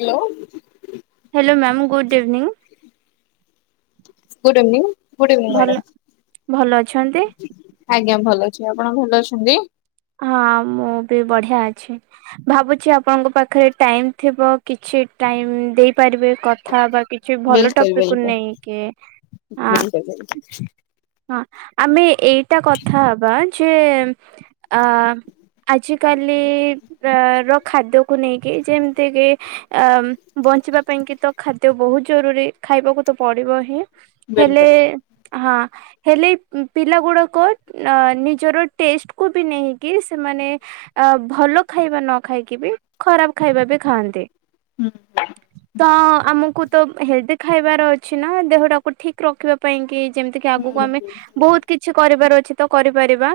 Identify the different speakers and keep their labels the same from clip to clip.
Speaker 1: Hello
Speaker 2: hello ma'am good evening.
Speaker 1: Good evening good evening
Speaker 2: ଭଲ ଭଲ ଅଛନ୍ତି
Speaker 1: ମ୍ୟାଡ଼ମ୍। ଆଜ୍ଞା, ଭଲ ଅଛି ଆପଣ ଭଲ ଅଛନ୍ତି।
Speaker 2: ହଁ, ମୁଁ ବି ବଢିଆ ଅଛି। ଭାବୁଛି ଆପଣଙ୍କ ପାଖରେ ଟାଇମ ଥିବ କିଛି ଟାଇମ ଦେଇପାରିବେ କଥା ହେବା କି କିଛି ଭଲ
Speaker 1: ବିଲକୁଲ
Speaker 2: ଟପିକକୁୁ
Speaker 1: ବିଲକୁଲ
Speaker 2: ନେଇକି ଆ
Speaker 1: [unintelligible]
Speaker 2: ହଁ, ଆମେ ଏଇଟା କଥା ହବା ଯେ ଆ ଆଜିିକାଲି। ଅ ର ଖାଦ୍ୟକୁ ନେଇକି ଯେମିତି କିି ଅ ବଞ୍ଚିବା ପାଇଁ କିି ତ ଖାଦ୍ୟ ବହୁତ ଜରୁରୀ ଖାଇବାକୁ ତ ପଡିବ ହିଁ ହେଲେ
Speaker 1: ବିଲକୁଲ
Speaker 2: ହଁ। ହେଲେ ପିଲା ଗୁଡ଼ାକ ନିଜର ଟେଷ୍ଟକୁ ବି ନେଇକି ସେମାନେ। ଅ ଭଲ ଖାଇବା ନ ଖାଇକି ବି ଖରାପ ଖାଇବା ବି ଖାଆନ୍ତି। ତ ଆମକୁ ତ ହେଡକ୍ ଖାଇବାର ଅଛି ନା, ଦେହଟାକୁ ଠିକ୍ ରଖିବା ପାଇଁ କି ଯେମିତି କିି ଆଗକୁ
Speaker 1: ହୁଁ
Speaker 2: ଆମେ
Speaker 1: ହୁଁ।
Speaker 2: ବହୁତ କିଛି କରିବାର ଅଛି ତ କରିପାରିବା।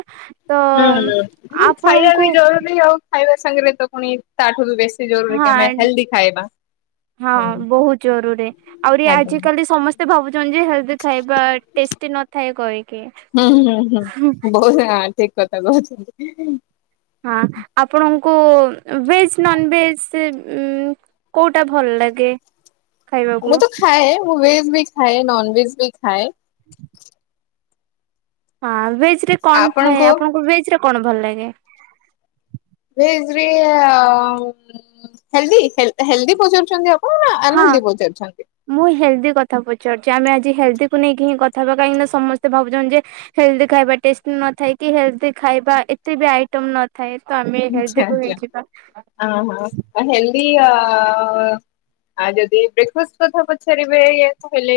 Speaker 2: ତ
Speaker 1: [unintelligible] ଖାଇବା ବି
Speaker 2: ଆପଣଙ୍କୁ
Speaker 1: ଜରୁରୀ ଆଉ ଖାଇବା ସାଙ୍ଗରେ ତ ପୁଣି ତାଠୁ ବି ବେଶି
Speaker 2: ହଁ, ହଁ ବହୁତ ଜରୁରୀ। ଆହୁରି
Speaker 1: ଆଜ୍ଞା
Speaker 2: ଆଜିକାଲି ସମସ୍ତ ସ୍ତେ ଭାବୁଛନ୍ତି ଯେ ହେଲଦି ଖାଇବା ଟେଷ୍ଟି ନଥାଏ କହିକି।
Speaker 1: [unintelligible] ଠିକ୍ କଥା କହୁଛନ୍ତି।
Speaker 2: ହଁ, ଆପଣଙ୍କୁ ଭେଜ୍ ନନଭେଜ୍ ରେ କୋଉଟା ଭଲ ଲାଗେ? ଖାଇବାକୁ
Speaker 1: ମୁଁ ତ ଖାଏ ମୁଁ ଭେଜ୍ ବି ଖାଏ ନନ୍ଭେଜ୍ ବି ଖାଏ।
Speaker 2: [inaudible] ହଁ ଭେଜ୍ ରେ କଣ ଥାଏ, ଆପଣଙ୍କୁ ଭେଜ୍ ରେ କଣ ଭଲ ଲାଗେ?
Speaker 1: ଭେଜ୍ ରେ ଆ ହେଲ୍ଦି ହେଲ୍ଦି ପଚାରୁଚନ୍ତି ଆ
Speaker 2: ହଁ।
Speaker 1: [unintelligible] ବହୁତ୍ ଅଛନ୍ତି।
Speaker 2: ମୁଁ ହେଲ୍ଦି କଥା ପଚାରୁଚି, ଆମେ ଆଜି ହେଲ୍ଦିକୁ ନେଇକି ହିଁ କଥା ହବା କାହିଁକିନା ସମସ୍ତେ ଭାବୁଛନ୍ତି ଯେ ହେଲ୍ଦି ଖାଇବା ଟେଷ୍ଟି ନଥାଇ କି ହେଲ୍ଦି ଖାଇବା ଏତେ ବି ଆଇଟମ୍ ନଥାଏ ତ ଆମେ ହେଲ୍ଦି କୁ ହିଁ ଯିବା।
Speaker 1: ହଁ ହଁ। ଆ ହେଲ୍ଦି ଅ ଆ ଯଦି ବ୍ରେକଫାଷ୍ଟ କଥା ପଚାରିବେ ତାହେଲେ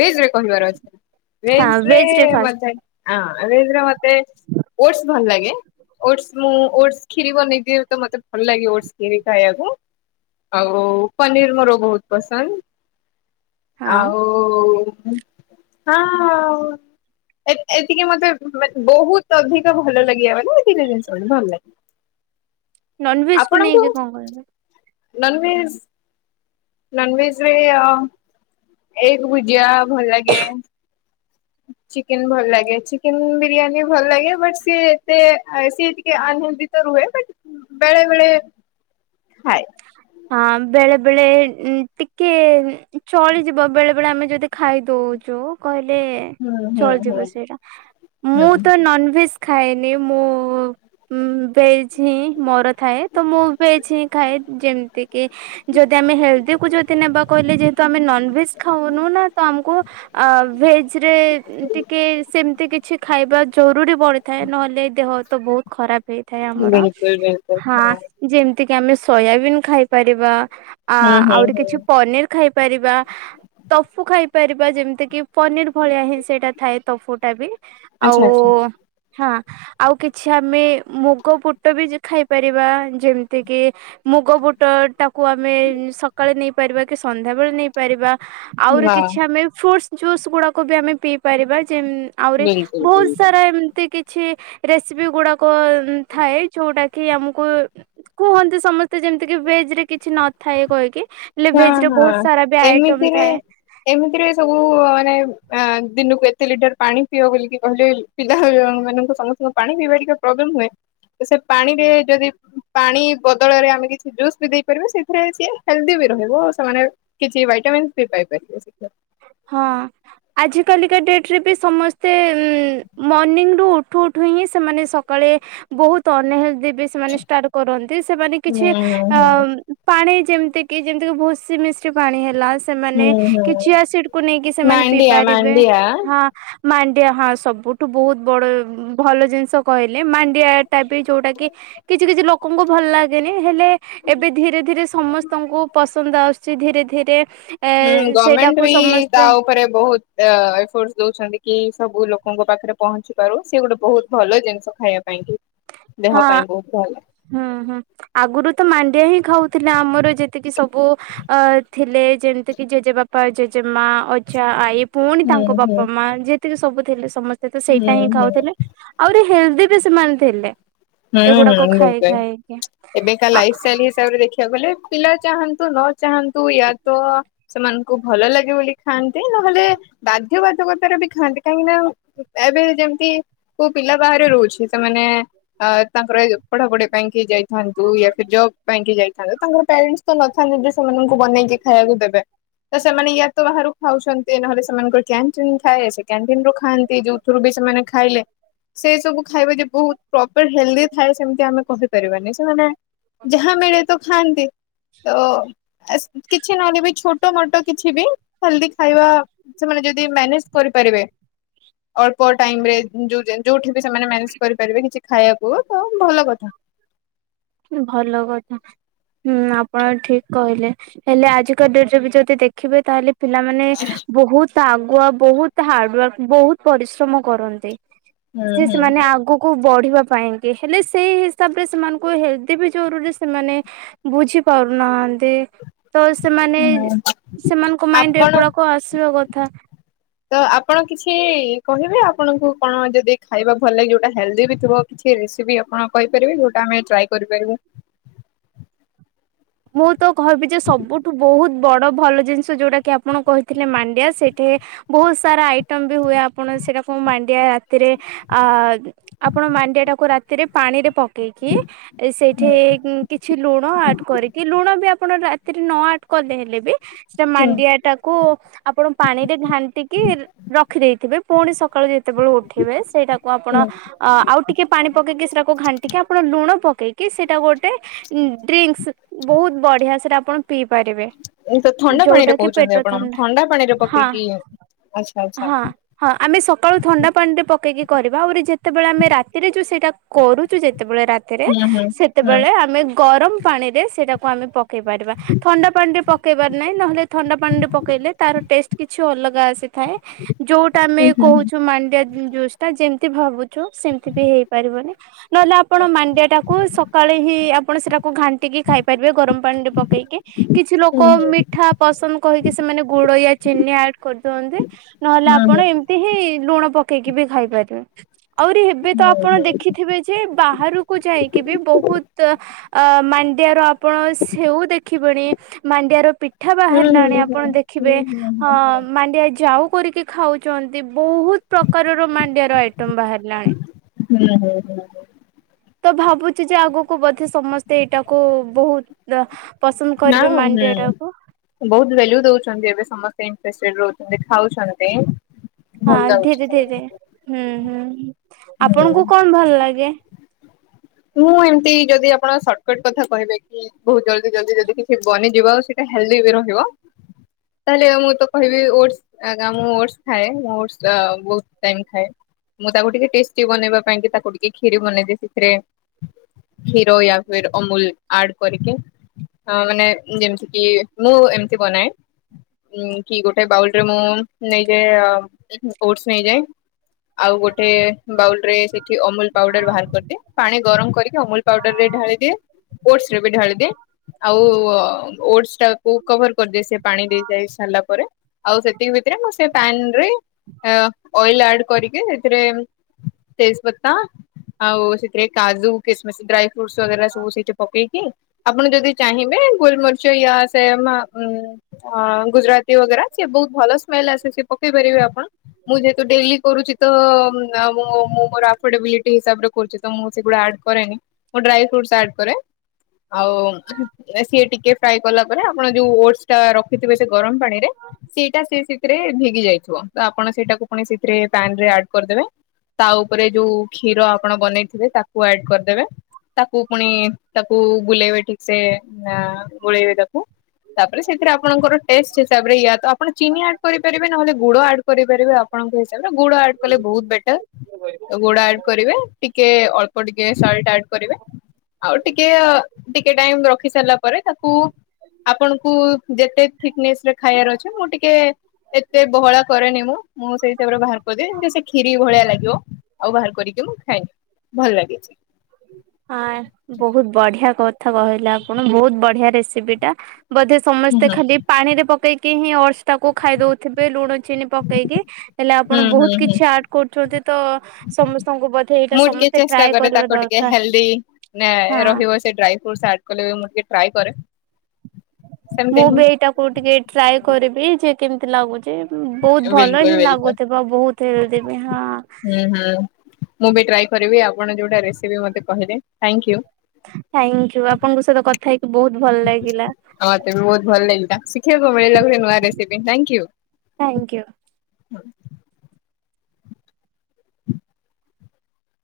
Speaker 1: ଭେଜ୍ ରେ କହିବାର ଅଛି। [unintelligible] ହଁ ଆଁ
Speaker 2: ଭେଜ ରେ ଫାଷ୍ଟ
Speaker 1: ଏଇଥିରେ ମତେ ଓଟସ୍ ଭଲ ଲାଗେ ଓଟସ୍। ମୁଁ ଓଟସ୍ କ୍ଷୀରି ବନେଇଦିଏ ତ ମତେ ଭଲ ଲାଗେ ଓଟସ୍ କ୍ଷୀରି ଖାଇବାକୁ। ଆଉ ପନିର୍ ମୋର ବହୁତ ପସନ୍ଦ।
Speaker 2: ହଁ।
Speaker 1: ଆଉ ହଁ ଆଉ ଏମ୍ ଏମତି କି ମତେ ମାନେ ବହୁତ ଅଧିକ ଭଲ ଲାଗିବ [unintelligible] ଭଲଲାଗେ।
Speaker 2: ନନଭେଜ୍ କୁ ନେଇକି କଣ କହିବ?
Speaker 1: ନନଭେଜ୍ ନନଭେଜ୍ ରେ ଅ ଏଗ୍ ଭୁଜିଆ ଭଲ ଲାଗେ। ଚିକେନ ଭଲ ଲାଗେ। ଚିକେନ ବିରିୟାନୀ ଭଲ ଲାଗେ ବଟ୍ ସିଏ ଏତେ ସିଏ ଟିକେ ଅନହେଲ୍ଦି ତ ରୁହେ। ବଟ୍ ବେଳେ ବେଳେ ଖାଏ।
Speaker 2: ହଁ ବେଳେ ବେଳେ ଟିକେ ଚଳିଯିବ ବେଳେ ବେଳେ ଆମେ ଯଦି ଖାଇଦଉଚୁ କହିଲେ
Speaker 1: ହୁଁ ହୁଁ ହୁଁ।
Speaker 2: ଚଳିଯିବ ସେଇଟା। ମୁଁ ତ ନନଭେଜ୍ ଖାଏନି ମୁଁ ଉଁ ଭେଜ୍ ହିଁ ମୋର ଥାଏ। ତ ମୁଁ ଭେଜ୍ ହିଁ ଖାଏ। ଯେମତି କି ଯଦି ଆମେ ହେଲ୍ଦି କୁ ଯଦି ନେବା କହିଲେ ଯେହେତୁ ଆମେ ନନଭେଜ୍ ଖାଉନୁ ନା ତ ଆମକୁ ଅ ଭେଜ୍ ରେ ଟିକେ ସେମତି କିଛି ଖାଇବା ଜରୁରୀ ପଡ଼ିଥାଏ। ନହେଲେ ଦେହ ତ ବହୁତ ଖରାପ ହେଇଥାଏ
Speaker 1: ହୁଁ
Speaker 2: ଆମର।
Speaker 1: ବିଲକୁଲ ବିଲକୁଲ
Speaker 2: ହଁ ଯେମତି କି ଆମେ ସୋୟାବିନ୍ ଖାଇପାରିବା ଆ
Speaker 1: ହୁଁ
Speaker 2: ଆହୁରି
Speaker 1: ହୁଁ ହୁଁ।
Speaker 2: କିଛି ପନିର୍ ଖାଇପାରିବା। ଟଫୁ ଖାଇପାରିବା ଯେମିତି କି ପନିର୍ ଭଳିଆ ହି ସେଇଟା ଥାଏ ଟୋଫୁ ଟା ବି।
Speaker 1: ଆଚ୍ଛା
Speaker 2: ଆଉ
Speaker 1: ଆଚ୍ଛା
Speaker 2: ହଁ ଆଉ କିଛି ଆମେ ମୁଗ, ବୁଟ ବି ଖାଇପାରିବା। ଯେମତି କିି ମୁଗ, ବୁଟ ଟାକୁ ଆମେ ସକାଳେ ନେଇପାରିବା କି ସନ୍ଧ୍ୟାବେଳେ ନେଇ ପାରିବା। ଆହୁରି
Speaker 1: ହଁ
Speaker 2: କିଛି ଆମେ ଫ୍ରୁଟ୍ସ୍ ଜୁସ୍ ଗୁଡାକୁ ବି ଆମେ ପିଇ ପାରିବା ଯେ ଆହୁରି
Speaker 1: ବିଲକୁଲ
Speaker 2: ବହୁତ
Speaker 1: ବିଲକୁଲ।
Speaker 2: ସାରା ଏମତି କି କିଛି ରେସିପି ଗୁଡାକ ଥାଏ, ଯୋଉଟା କି ଆମକୁ କୁହନ୍ତି ସମ ତ ଯେମିତି କି ଭେଜ୍ ରେ କିଛି ନଥାଏ କହିକି ହେଲେ
Speaker 1: ହଁ
Speaker 2: ଭେଜ୍ ରେ
Speaker 1: ହଁ
Speaker 2: ବହୁତ ସାରା ବି ଆଇଟମ୍
Speaker 1: ଏମିତିରେ
Speaker 2: ଥାଏ।
Speaker 1: ଏମିତିରେ ସବୁ ମାନେ ଅ ଦିନକୁ ଏତେ ଲିଟର ପାଣି ପିଅ ବୋଲିକି କହିଲେ ବୋଲି ପିଲାମାନଙ୍କୁ ସମସ୍ତଙ୍କ ପାଣି ପିଇବା ଟିକେ ପ୍ରୋବ୍ଲେମ ହୁଏ। ତ ସେ ପାଣିରେ ଯଦି ପାଣି ବଦଳରେ ଆମେ କିଛି ଜୁସ୍ ବି ଦେଇପାରିବା। ସେଥିରେ ସିଏ ହେଲ୍ଦି ବି ରହିବ। ସେମାନେ କିଛି ଭାଇଟାମିନ୍ ବି ପାଇପାରିବେ ସେଥିରେ।
Speaker 2: ହଁ। ଆଜି କାଲିକା ଡେଟରେ ବି ସମସ୍ତେ ଉଁ ମର୍ଣ୍ଣିଂରୁୁ ଉଠୁ ଉଠୁ ହିଁ ସେମାନେ ସକାଳେ ବହୁତ ଅନହେଲ୍ଦି ବି ସେମାନେ ଷ୍ଟାର୍ଟ କରନ୍ତି। ସେମାନେ କିଛି
Speaker 1: ହୁଁ ହୁଁ
Speaker 2: ଆ
Speaker 1: ହୁଁ।
Speaker 2: ପାଣି ଯେମିତି କି ଯେମିତି କି ଭୁସି ମିଶ୍ରି ପାଣି ହେଲା ସେମାନେ
Speaker 1: ହୁଁ ହୁଁ
Speaker 2: କିଛି ଚିଆସିଡକୁ ନେଇକି ସେମାନେ
Speaker 1: ମାଣ୍ଡିଆ
Speaker 2: ପିଇପାରିବେ
Speaker 1: ମାଣ୍ଡିଆ
Speaker 2: ହଁ। ମାଣ୍ଡିଆ ହଁ ସବୁଠୁ ବହୁତ ବଡ ଭଲ ଜିନିଷ କହିଲେ ମାଣ୍ଡିଆଟା ବି ଯୋଉଟା କି କିଛି କିଛି ଲୋକଙ୍କୁ ଭଲ ଲାଗେନି। ହେଲେ ଏବେ ଧୀରେ ଧୀରେ ସମସ୍ତଙ୍କୁ ପସନ୍ଦ ଆସୁଚି। ଧୀରେ ଧୀରେ ଏ
Speaker 1: ହୁଁ ଗମେଣ୍ଟ
Speaker 2: ସେଇଟାକୁ
Speaker 1: ବି
Speaker 2: ସମସ୍ତେ
Speaker 1: ତା ଉ ଉପରେ ବହୁତ ଏଫୋର୍ଟସ ଦଉଚନ୍ତି କି ସବୁ ଲୋକଙ୍କ ପାଖରେ ପହଁଞ୍ଚି ପାରୁ ସିଏ ଗୋଟେ ବହୁତ ଭଲ ଜିନିଷ। ଖାଇବା ପାଇଁ କି
Speaker 2: ହଁ
Speaker 1: ଦେହ ପାଇଁ ବହୁତ ଭଲ।
Speaker 2: ହୁଁ ହୁଁ ଆଗରୁ ତ ମାଣ୍ଡିଆ ହିଁ ଖାଉଥିଲେ। ଆମର ଯେତିକି ସବୁ ଅ ଥିଲେ ଯେମିତି କିି ଜେଜେବାପା, ଜେଜେମାଆ, ଅଜା, ଆଈ। ପୁଣି
Speaker 1: ହୁଁ
Speaker 2: ତାଙ୍କ
Speaker 1: ହୁଁ
Speaker 2: ବାପା ମାଆ ଯେତିକି ସବୁ ଥିଲେ ସମସ୍ତେ ତ
Speaker 1: ହୁଁ
Speaker 2: ସେଇଟା ହିଁ
Speaker 1: ହୁଁ
Speaker 2: ଖାଉଥିଲେ। ଆହୁରି ହେଲ୍ଦି ବି ସେମାନେ ଥିଲେ।
Speaker 1: ହୁଁ ହୁଁ
Speaker 2: ଏଗୁଡାକ ଖାଇ
Speaker 1: ନିଶ୍ଚୟ
Speaker 2: ଖାଇକି
Speaker 1: ଏବେକା ଲାଇଫ୍ ଷ୍ଟାଇଲ ହିସାବରେ ଦେଖିବାକୁ ଗଲେ ପିଲା ଚାହାନ୍ତୁ ନ ଚାହାନ୍ତୁ ୟା ତ ସେମାନଙ୍କୁ ଭଲ ଲାଗେ ବୋଲି ଖାଆନ୍ତି। ନହେଲେ ବାଧ୍ୟବାଧକତାରେ ବି ଖାଆନ୍ତି କାହିଁକି ନା ଏବେ ଯେମିତି କୋଉ ପିଲା ବାହାରୁ ରହୁଚି। ସେମାନେ ଆ ତାଙ୍କର ପଢାପଢି ପାଇଁକି ଯାଇଥାନ୍ତୁ। ୟା ଫିର ଜବ ପାଇଁକି ଯାଇଥାନ୍ତୁ। ତାଙ୍କର ପ୍ୟାରେଣ୍ଟସ୍ ତ ନଥାନ୍ତି ଯେ ସେମାନଙ୍କୁ ବନେଇକି ଖାଇବାକୁ ଦେବେ। ତ ସେମାନେ ୟା ତ ବାହାରୁ ଖାଉଚନ୍ତି ନହେଲେ ସେମାନଙ୍କର କ୍ୟାଣ୍ଟିନ ଥାଏ ସେ କ୍ୟାଣ୍ଟିନ ରୁ ଖାଆନ୍ତି। ଯୋଉ ଥୁରୁ ବି ସେମାନେ ଖାଇଲେ ସେ ସବୁ ଖାଇବା ଯେ ବହୁତ ପ୍ରପର ହେଲ୍ଦି ଥାଏ ସେମତି ଆମେ କହିପାରିବାନି ସେମାନେ ଯାହା ମିଳେ ତ ଖାଆନ୍ତି। ତ ଆସ୍ କିଛି ନହେଲେ ବି ଛୋଟ ମୋଟ କିଛି ବି ହେଲ୍ଦି ଖାଇବା ସେମାନେ ଯଦି ମ୍ୟାନେଜ କରିପାରିବେ ଅଳ୍ପ ଟାଇମରେ ଯୋଉ-ଯୋଉଠି ଯଦି ସେମାନେ ମ୍ୟାନେଜ କରିପାରିବେ କିଛି ଖାଇବାକୁ ତ ଭଲ କଥା।
Speaker 2: ଭଲ କଥା। ହୁଁ ଆପଣ ଠିକ କହିଲେ ହେଲେ ଆଜିକା ଡେଟ ରେ ବି ଯଦି ଦେଖିବେ ତାହେଲେ ପିଲାମାନେ ବହୁତ ଆଗୁଆ ବହୁତ ହାର୍ଡାୱାର୍କ ବହୁତ ପରିଶ୍ରମ କରନ୍ତି।
Speaker 1: ହୁଁ
Speaker 2: ସେ
Speaker 1: ହୁଁ
Speaker 2: ସେମାନେ ଆଗକୁ କୁ ବଢିବା ପାଇଁ କି ହେଲେ ସେ ସେଇ ହିସାବ ରେ ସେମାନଙ୍କୁ ହେଲ୍ଦ ବି ଜରୁରୀ ସେମାନେ ବୁଝି ପାରୁନାହାନ୍ତି। ତ ସେମାନେ
Speaker 1: ହୁଁ।
Speaker 2: ସେମାନଙ୍କ ମାଇଣ୍ଡରେ
Speaker 1: ଆପଣ
Speaker 2: ଏଗୁଡାକ ଆସିବା କଥା।
Speaker 1: ତ ଆପଣ କିଛି କହିବେ ଆପଣଙ୍କୁ କଣ ଯଦି ଖାଇବା ଭଲ ଲାଗେ ଯୋଉଟା ହେଲ୍ଦି ବି ଥିବ? କିଛି ରେସିପି ଆପଣ କହିପାରିବେ ଯୋଉଟା ଆମେ ଟ୍ରାଏ କରିପାରିବୁ?
Speaker 2: ମୁଁ ତ କହିବି ଯେ ସବୁଠୁ ବହୁତ ବଡ଼ ଭଲ ଜିନିଷ ଯୋଉଟାକି ଆପଣ କହିଥିଲେ ମାଣ୍ଡିଆ। ସେଇଠି ବହୁତ ସାରା ଆଇଟମ ବି ହୁଏ ଆପଣ ସେଟାକୁ ମୁଁ ମାଣ୍ଡିଆ ରାତିରେ ଆ ଆପଣ ମାଣ୍ଡିଆ ଟାକୁ ରାତିରେ ପାଣି ରେ ପ ପକେଇି ସେଇଠି
Speaker 1: ହୁଁ।
Speaker 2: କିଛି ଲୁଣ ଆଡ କରିକି ଲୁଣ ବି ଆପଣ ରାତିରେ ନ ଆଡ କଲେ ହେଲେ ବି ସେଟା ମାଣ୍ଡିଆ ଟାକ୍ କୁ ଆପଣ ପାଣି ରେ ଘାଣ୍ଟିକି ରଖିଦେଇଥିବେ। ପୁଣି ସକାଳୁ ଯେତେବେଳେ ଉଠିବେ ସେଇଟାକୁ ଆପଣ ଆ ଆଉ ଟିକେ ପାଣି ପକେଇକି ସେଟାକୁ ଘାଣ୍ଟିକି ଆପଣ ଲୁଣ ପକେଇକି ସେଇଟା ଗୋଟେ ଉଁ ଡ୍ରିଙ୍କସ ବହୁତ ବଢିଆ ସେରେ ଆପଣ ପିଇ ପାରିବେ।
Speaker 1: ଉଁ ତ ଥଣ୍ଡା ପାଣିରେ
Speaker 2: ଯୋଉଟା କି
Speaker 1: କହୁଚନ୍ତି
Speaker 2: ପେଟ
Speaker 1: ଆପଣ। ଥଣ୍ଡା ପାଣିରେ
Speaker 2: ହଁ।
Speaker 1: ପକେଇକି ଆଚ୍ଛା ଆଚ୍ଛା।
Speaker 2: ହଁ ହଁ ଆମେ ସକାଳୁ ଥଣ୍ଡା ପାଣି ରେ ପକେଇକି କରିବା ଆଉରି ଯେତେବେଳେ ଆମେ ରାତିରେ ଯୋଉ ସେଇଟା କରୁଚୁ ଯେତେବେଳେ ରାତି ରେ
Speaker 1: ହୁଁ ହୁଁ ହୁଁ
Speaker 2: ସେତେବେଳେ ଆମେ ଗରମ ପାଣିରେ ସେଟାକୁ ଆମେ ପକେଇ ପାରିବା। ଥଣ୍ଡା ପାଣିରେ ପକାଇବାର ନାହିଁ ନହେଲେ ଥଣ୍ଡା ପାଣିରେ ପକାଇଲେ ତାର ଟେଷ୍ଟ କିଛି ଅଲଗା ଆସିଥାଏ। ଯୋଉ ଆମେ
Speaker 1: ହୁଁ ହୁଁ ହୁଁ।
Speaker 2: କହୁଛୁ ମାଣ୍ଡିଆ ଜୁସ୍ ଟା ଯେମତି ଭାବୁଛୁ ସେମତି ବି ହେଇପାରିବନି। ନହେଲେ ଆପଣ ମାଣ୍ଡିଆ ଟାକୁ ସକାଳେ ହିଁ ଆପଣ ସେଟାକୁ ଘାଣ୍ଟିକି ଖାଇ ଗରମ ପାଣି ରେ ପକେଇକି, କିଛି
Speaker 1: ବହୁତ
Speaker 2: ଲୋକ ମି ମିିଠା ପସନ୍ଦ କହିକି ସେମାନେ ଗୁଡ ୟା ଚିନି ଆଡ୍ କରିଦିଅନ୍ତି, ନହେଲେ ଆପଣ
Speaker 1: ଭାଲ୍ୟୁ
Speaker 2: ଏ ହିଁ ଲୁଣ ପକେଇକି ବି ଖାଇପାରିବେ, ଆହୁରି ଏବେ ତ ଆପଣ ଦେଖି ଥିବେ ଯେ ବାହାରକୁ ଯାଇକି ବି ବହୁତ ଅ ମାଣ୍ଡିଆର ଆପଣ ସେଉ ଦେଖିବେଣୀ, ମାଣ୍ଡିଆର ପିଠ ଠା ବାହାରିଲାଣି ଆପଣ
Speaker 1: ଦଉଛନ୍ତି
Speaker 2: ଦେଖିବେ, ହଁ ମାଣ୍ଡିଆ ଯାଉ କରିକି ଖାଉଛନ୍ତି, ବହୁତ ପ୍ରକାରର ମାଣ୍ଡିଆ ର ଆଇଟମ ବାହାରିଲାଣି।
Speaker 1: ହୁଁ ହୁଁ ହୁଁ।
Speaker 2: ତ ଭାବୁଛି ଯେ ଆଗକୁ ବୋଧେ ସମସ୍ତେ ଏଇଟାକୁ ବହୁତ ପସନ୍ଦ କରିବେ
Speaker 1: ହଁ ହଁ।
Speaker 2: ମାଣ୍ଡିଆ ଟାକୁ
Speaker 1: ବହୁତ ଭେଲ୍ୟୁ ଦଉଛନ୍ତି ଏବେ ସମସ୍ତେ ଇଣ୍ଟରେଷ୍ଟଡ ରହୁଛନ୍ତି ଖାଉଛନ୍ତି। ଭଲ
Speaker 2: ହଁ
Speaker 1: ଲାଗୁଛି
Speaker 2: ଧୀରେ ଧୀରେ,
Speaker 1: ସେମାନେ।
Speaker 2: ହୁଁ ହୁଁ ଆପଣଙ୍କୁ କଣ ଭଲ ଲାଗେ?
Speaker 1: ମୁଁ ଏମତି ଯଦି ଆପଣ ସର୍ଟକଟ କଥା କହିବେ କି ବହୁତ ଜଲଦି ଜଲଦି ଯଦି କିଛି ବନିଯିବ ଆଉ ସେଇଟା ହେଲ୍ଦି ବି ରହିବ ତାହେଲେ ମୁଁ ତ କହିବି ଓଟଶ୍। ମୁଁ ଓଟ୍ସଶ୍ ଖାଏ, ମୁଁ ଓଟଶ୍ ବହୁତ୍ ଟାଇମ୍ ଖାଏ। ମୁଁ ତାକୁ ଟିକେ ଟେଷ୍ଟି ବନେଇବା ପାଇଁ କି ତାକୁ ଟିକେ କ୍ଷୀରି ବନେଇଦିଏ ସେଥିରେ। କ୍ଷୀର ୟା ଫିର୍ ଅମୂଲ ଆଡ଼ କରିକି। ହଁ ମାନେ ଯେମିତି କି ମୁଁ ଏମିତି ବନାଏ। ଉ କି ଗୋଟେ ବାଉଲରେ ମୁଁ ନେଇ ଯାଏ ଓଟସ ନେଇଯାଏ, ଆଉ ଗୋଟେ ବାଉଲ ରେ ସେଠି ଅମୁଲ ପାଉଡର ବାହାର କରିଦିଏ। ପାଣି ଗରମ କରିକି ଅମୁଲ ପାଉଡରରେ ଢାଳି ଦିଏ ଓଟସ ରେ ବି ଢାଳିଦିଏ। ଆଉ ଓଟସ୍ ଟାକୁ କଭର କରିଦିଏ, ସେ ପାଣି ଦେଇ ଯାଇ ସାରିଲା ପରେ। ଆଉ ସେତିକି ଭିତରେ ମୁଁ ସେ ପ୍ୟାନରେ ଅଏଲ ଆଡ କରିକି ସେଥିରେ ତେଜ ପତ୍ତା ଆଉ ସେଥିରେ କାଜୁ କିସମିସ ଡ୍ରାଏ ଫ୍ରୁଟ୍ସ୍ ବଗେରା ସବୁ ସେଠୀ ପକେଇକି ଆପଣ ଯଦି ଚାହିଁବେ ଗୋଲମରିଚ ୟା ସେ ଅ ଗୁଜୁରାତି ବଗେରା ସିଏ ବହୁତ ଭଲ ସ୍ମେଲ ଆସେ ସି ପକେଇ ପାରିବେ ଆପଣ। ମୁଁ ଯେହେତୁ ଡେଲି କରୁଛି ତ ମୁ ମୋର ଆଫଡେବିଲିଟି ହିସାବରେ କରୁଛି। ତ ମୁଁ ସେଗୁଡ଼ା ଆଡ କରେନି ମୁଁ ଡ୍ରାଇ ଫ୍ରୁଟ ଆଡ଼ କରେ। ଆଉ ସିଏ ଟିକେ ଫ୍ରାଏ କଲା ପରେ ଆପଣ ଯୋଉ ଓଟଶ୍ ରଖିଥିବେ ସେ ଗରମ ପାଣି ରେ ସେଇଟା ସେ ସେଥିରେ ଭିଗି ଯାଇଥିବ ତ ଆପଣ ସେଇଟାକୁ ପୁଣି ସେଥିରେ ପାନ ରେ ଆଡ କରିଦେବେ। ତା ଉପରେ ଯୋଉ କ୍ଷୀର ଆପଣ ବନେଇଥିବେ ତାକୁ ଆଡ କରିଦେବେ। ତାକୁ ପୁଣି ତାକୁ ବୁଲେଇବେ ଠିକ ସେ ଗୋଳେଇବେ ତାକୁ। ତାପରେ ସେଥିରେ ଆପଣଙ୍କର ଟେଷ୍ଟ ହିସାବରେ ୟା ତ୍ ଆପଣ ଚିନି ଆଡ୍ କରିପାରିବେ ନହେଲେ ଗୁଡ ଆ ପାରିବେ ଆପଣଙ୍କ ହିସାବରେ, ଗୁଡ ଆଡ କଲେ ବହୁତ ବେଟର ଗୁଡ ଆଡ କରିବେ, ଟିକେ ଟିକେ ଅଳ୍ପ ଟିକେ ଶଲ୍ଟ ଆଡ କରିବେ। ଆଉ ଟିକେ, ଟିକେ ଟାଇମ ରଖି ସାରିଲା ପରେ ତାକୁ ଆପଣଙ୍କୁ ଯେତେ ଥିକନେସ ରେ ଖାଇବାର ଅଛି, ମୁଁ ଟିକେ ଏତେ ବହଳା କରେନି ମୁଁ, ମୁଁ ସେଇ ହିସାବରେ ବାହାର କରିଦିଏ ସେ କ୍ଷୀରି ଭଳିଆ ଲାଗେ ତୋ ଆଉ ବାହାର କରିକି ମୁଁ ଖାଇନିଏ ଭଲ ଲାଗିଛି।
Speaker 2: ହଁ। ବହୁତ ବଢିଆ କଥା କହିଲେ ଆପଣ, ବହୁତ ବଢିଆ ରେସିପି ଟା, ବଧେ
Speaker 1: ହୁଁ
Speaker 2: ସମସ୍ତେ
Speaker 1: ହୁଁ
Speaker 2: ଖାଲି ପାଣି ରେ ପକେଇକି ହିଁ ଓଟସ୍ ତାକୁ ଖାଇଦଉଥିବେ ଲୁଣ ଚିନି ପକେଇକି ହେଲେ
Speaker 1: ହୁଁ
Speaker 2: ଆପଣ
Speaker 1: ହୁଁ
Speaker 2: ବହୁତ
Speaker 1: ହୁଁ
Speaker 2: କିଛି ଆଡ କରୁଛନ୍ତି। ତ ସମସ୍ତଙ୍କୁ ବୋଧେ ଏଇଟା
Speaker 1: ମୁଁ ଟିକେ
Speaker 2: ସମସ୍ତେ
Speaker 1: ଚେଷ୍ଟା
Speaker 2: ଟ୍ରାଏ
Speaker 1: କରେ
Speaker 2: କରିବା
Speaker 1: ତାକୁ ଟିକେ
Speaker 2: ଦରକାର
Speaker 1: ହେଲ୍ଦି
Speaker 2: ହଁ।
Speaker 1: ରହିବ ସେ ଡ଼୍ରାଇ ଫ୍ରୁଟ୍ସ ଆଡ୍ ମୁ ଟ୍ରାଇ କରେ। ସେମିତି
Speaker 2: ମୁଁ
Speaker 1: ହିଁ
Speaker 2: ବି ଏଇଟାକୁ ଟିକେ ଟ୍ରାଏ କରିବି ଯେ କେମିତି ଲାଗୁଛି। ବହୁତ ଭଲ
Speaker 1: ବିଲକୁଲ
Speaker 2: ହିଁ
Speaker 1: ବିଲକୁଲ
Speaker 2: ଲାଗୁଥିବ ବହୁତ ହେଲେ ହେଲଦି ବି ହଁ।
Speaker 1: ହୁଁ ହୁଁ ମୁଁ ବି ଟ୍ରାଏ କରିବି ଆପଣ ଯୋଉଟା ରେସିପି ମତେ କହିଲେ ଥାଇଁକ୍ୟୁ।
Speaker 2: ଥାଙ୍କ ୟୁ ଆପଣଙ୍କ ସହିତ କ ଥାଇକି ବହୁତ ଭଲ ଲାଗିଲା।
Speaker 1: ହଁ ତ ବହୁତ ଭଲ ଲାଗିଲା ଶିଖିବାକୁ ମିଳିଲା ଗୋଟେ ନୂଆ ରେସିପି ଥାଙ୍କ ୟୁ।
Speaker 2: ଥ୍ୟାଙ୍କୟୁ।